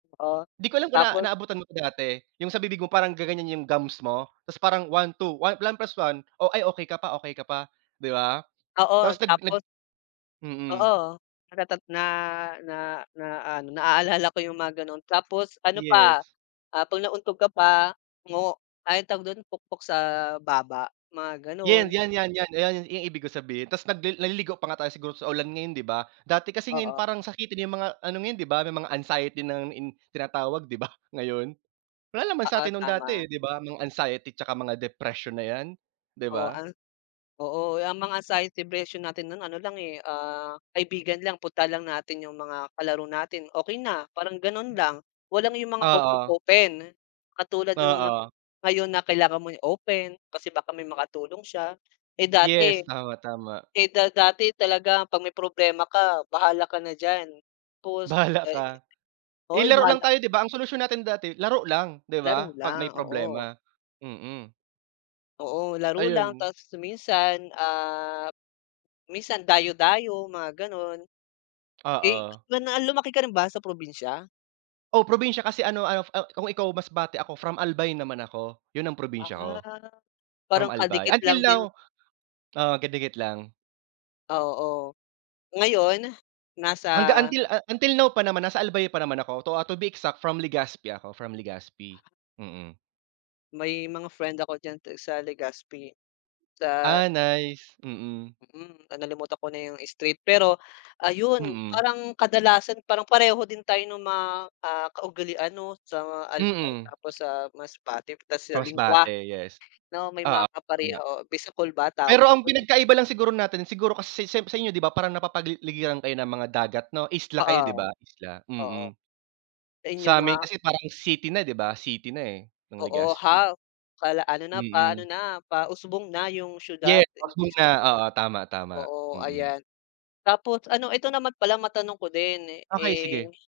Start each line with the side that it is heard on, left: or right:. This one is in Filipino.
left: Oo,
right: 'Di ko alam kung na
left: tapos
right: naabutan mo ko dati, yung sa bibig mo parang gaganyan yung gums mo tapos parang 1, 2, 1 + 1? Ay okey ka pa okey ka pa, di ba?
left: Oo
right: Tapos nag nag
left: tapos
right: mhm.
left: oo natata na, na, na, na-ano na-aalala ko yung mga ganon, tapos ano pa,
right: Yes.
left: ah, pag nauntog ka pa, mo ay tawag dun pukpok sa baba, mga ganon.
right: Yan, yan, yan, yan, yan ui yan yung ibig ko sabihin tas nagli naliligo pa nga tayo siguro sa ulan ngayon di ba? Dati kasi ngayon
left: Oo.
right: parang sakitin yung mga ano ngayon di ba, may mga anxiety in na tinatawag di ba, ngayon? Wala naman
left: Oo,
right: satin nung dati
left: tama.
right: eh, di ba, mga anxiety tsaka mga depression na yan, di
left: Oo
right: ba?
left: ang oo ang mga sign of depression natin ng ano lang eh, ah, kaibigan lang puntahan lang natin yung mga kalaro natin okey na, parang ganon lang, walang yung mga
right: Oo.
left: open-open. Katulad nung mga
right: Oo.
left: ngayon na kailangan mo i-open, kasi baka may makatulong siya, eh, dati,
right: Yes, tama-tama.
left: eh, da dati talaga pag may problema ka, bahala ka na diyan, tapos
right: Bahala
left: ay
right: ka. Eh,
left: oy
right: laro lang
left: bahala
right: tayo di ba ang solusyon natin dati laro lang, di
left: Laro
right: ba? Pag may
left: lang, oo.
right: problema, mm.
left: Oo, laro lang
right: Ayun.
left: tapos minsan, ah, minsan dayo-dayo mga ganon. Eh,
right: Oo.
left: na lumaki ka rin ba sa probinsya?
right: Oh, probinsya kasi ano ah, ano kung ikaw Masbate ako from Albay naman ako, yun ang probinsya ko.
left: Ah,
right: From
left: parang
right: Albay,
left: kadikit lang
right: until now
left: din.
right: oo kadikit lang.
left: Ah, oo. Ngayon, nasa
right: Hanggang until until now pa naman nasa Albay pa naman ako to, ah, to be exact from Legazpi ako, from Legazpi, mm.
left: May mga friend ako diyan ti sa Legazpi sa
right: Ah, nice, mm.
left: Hmm, nalimutan ko na yung street, pero, ayun,
right: Hmm.
left: parang kadalasan parang pareho din tayo nung mga, ah, kaugalian 'no, sa mga Albay
right: Mm.
left: tapos sa Masbate 'tas sa lengwahe
right: Masbate yes
left: na may mga
right: oo, tama.
left: kapareho bisakol ba tawag
right: Pero ang
left: dun?
right: pinag-kaiba lang siguro natin, siguro kasi sa sa sa inyo di ba parang napapaligiran kayo ng mga dagat no isla kayo di
left: Oo.
right: ba, Isla?
left: Oo.
right: Mm.
left: Sa inyo nga
right: Samin kasi parang city na di ba? City na eh, ng
left: Oo
right: Legazpi.
left: half pala, ano na, pa-ano
right: Mm.
left: na pa-usbong na yung siyudad
right: Yes usbong
left: imbes
right: na oo tama-tama,
left: Oo
right: mm.
left: ayan. Tapos ano ito naman pala matanong ko din,
right: Okey
left: eh
right: sige.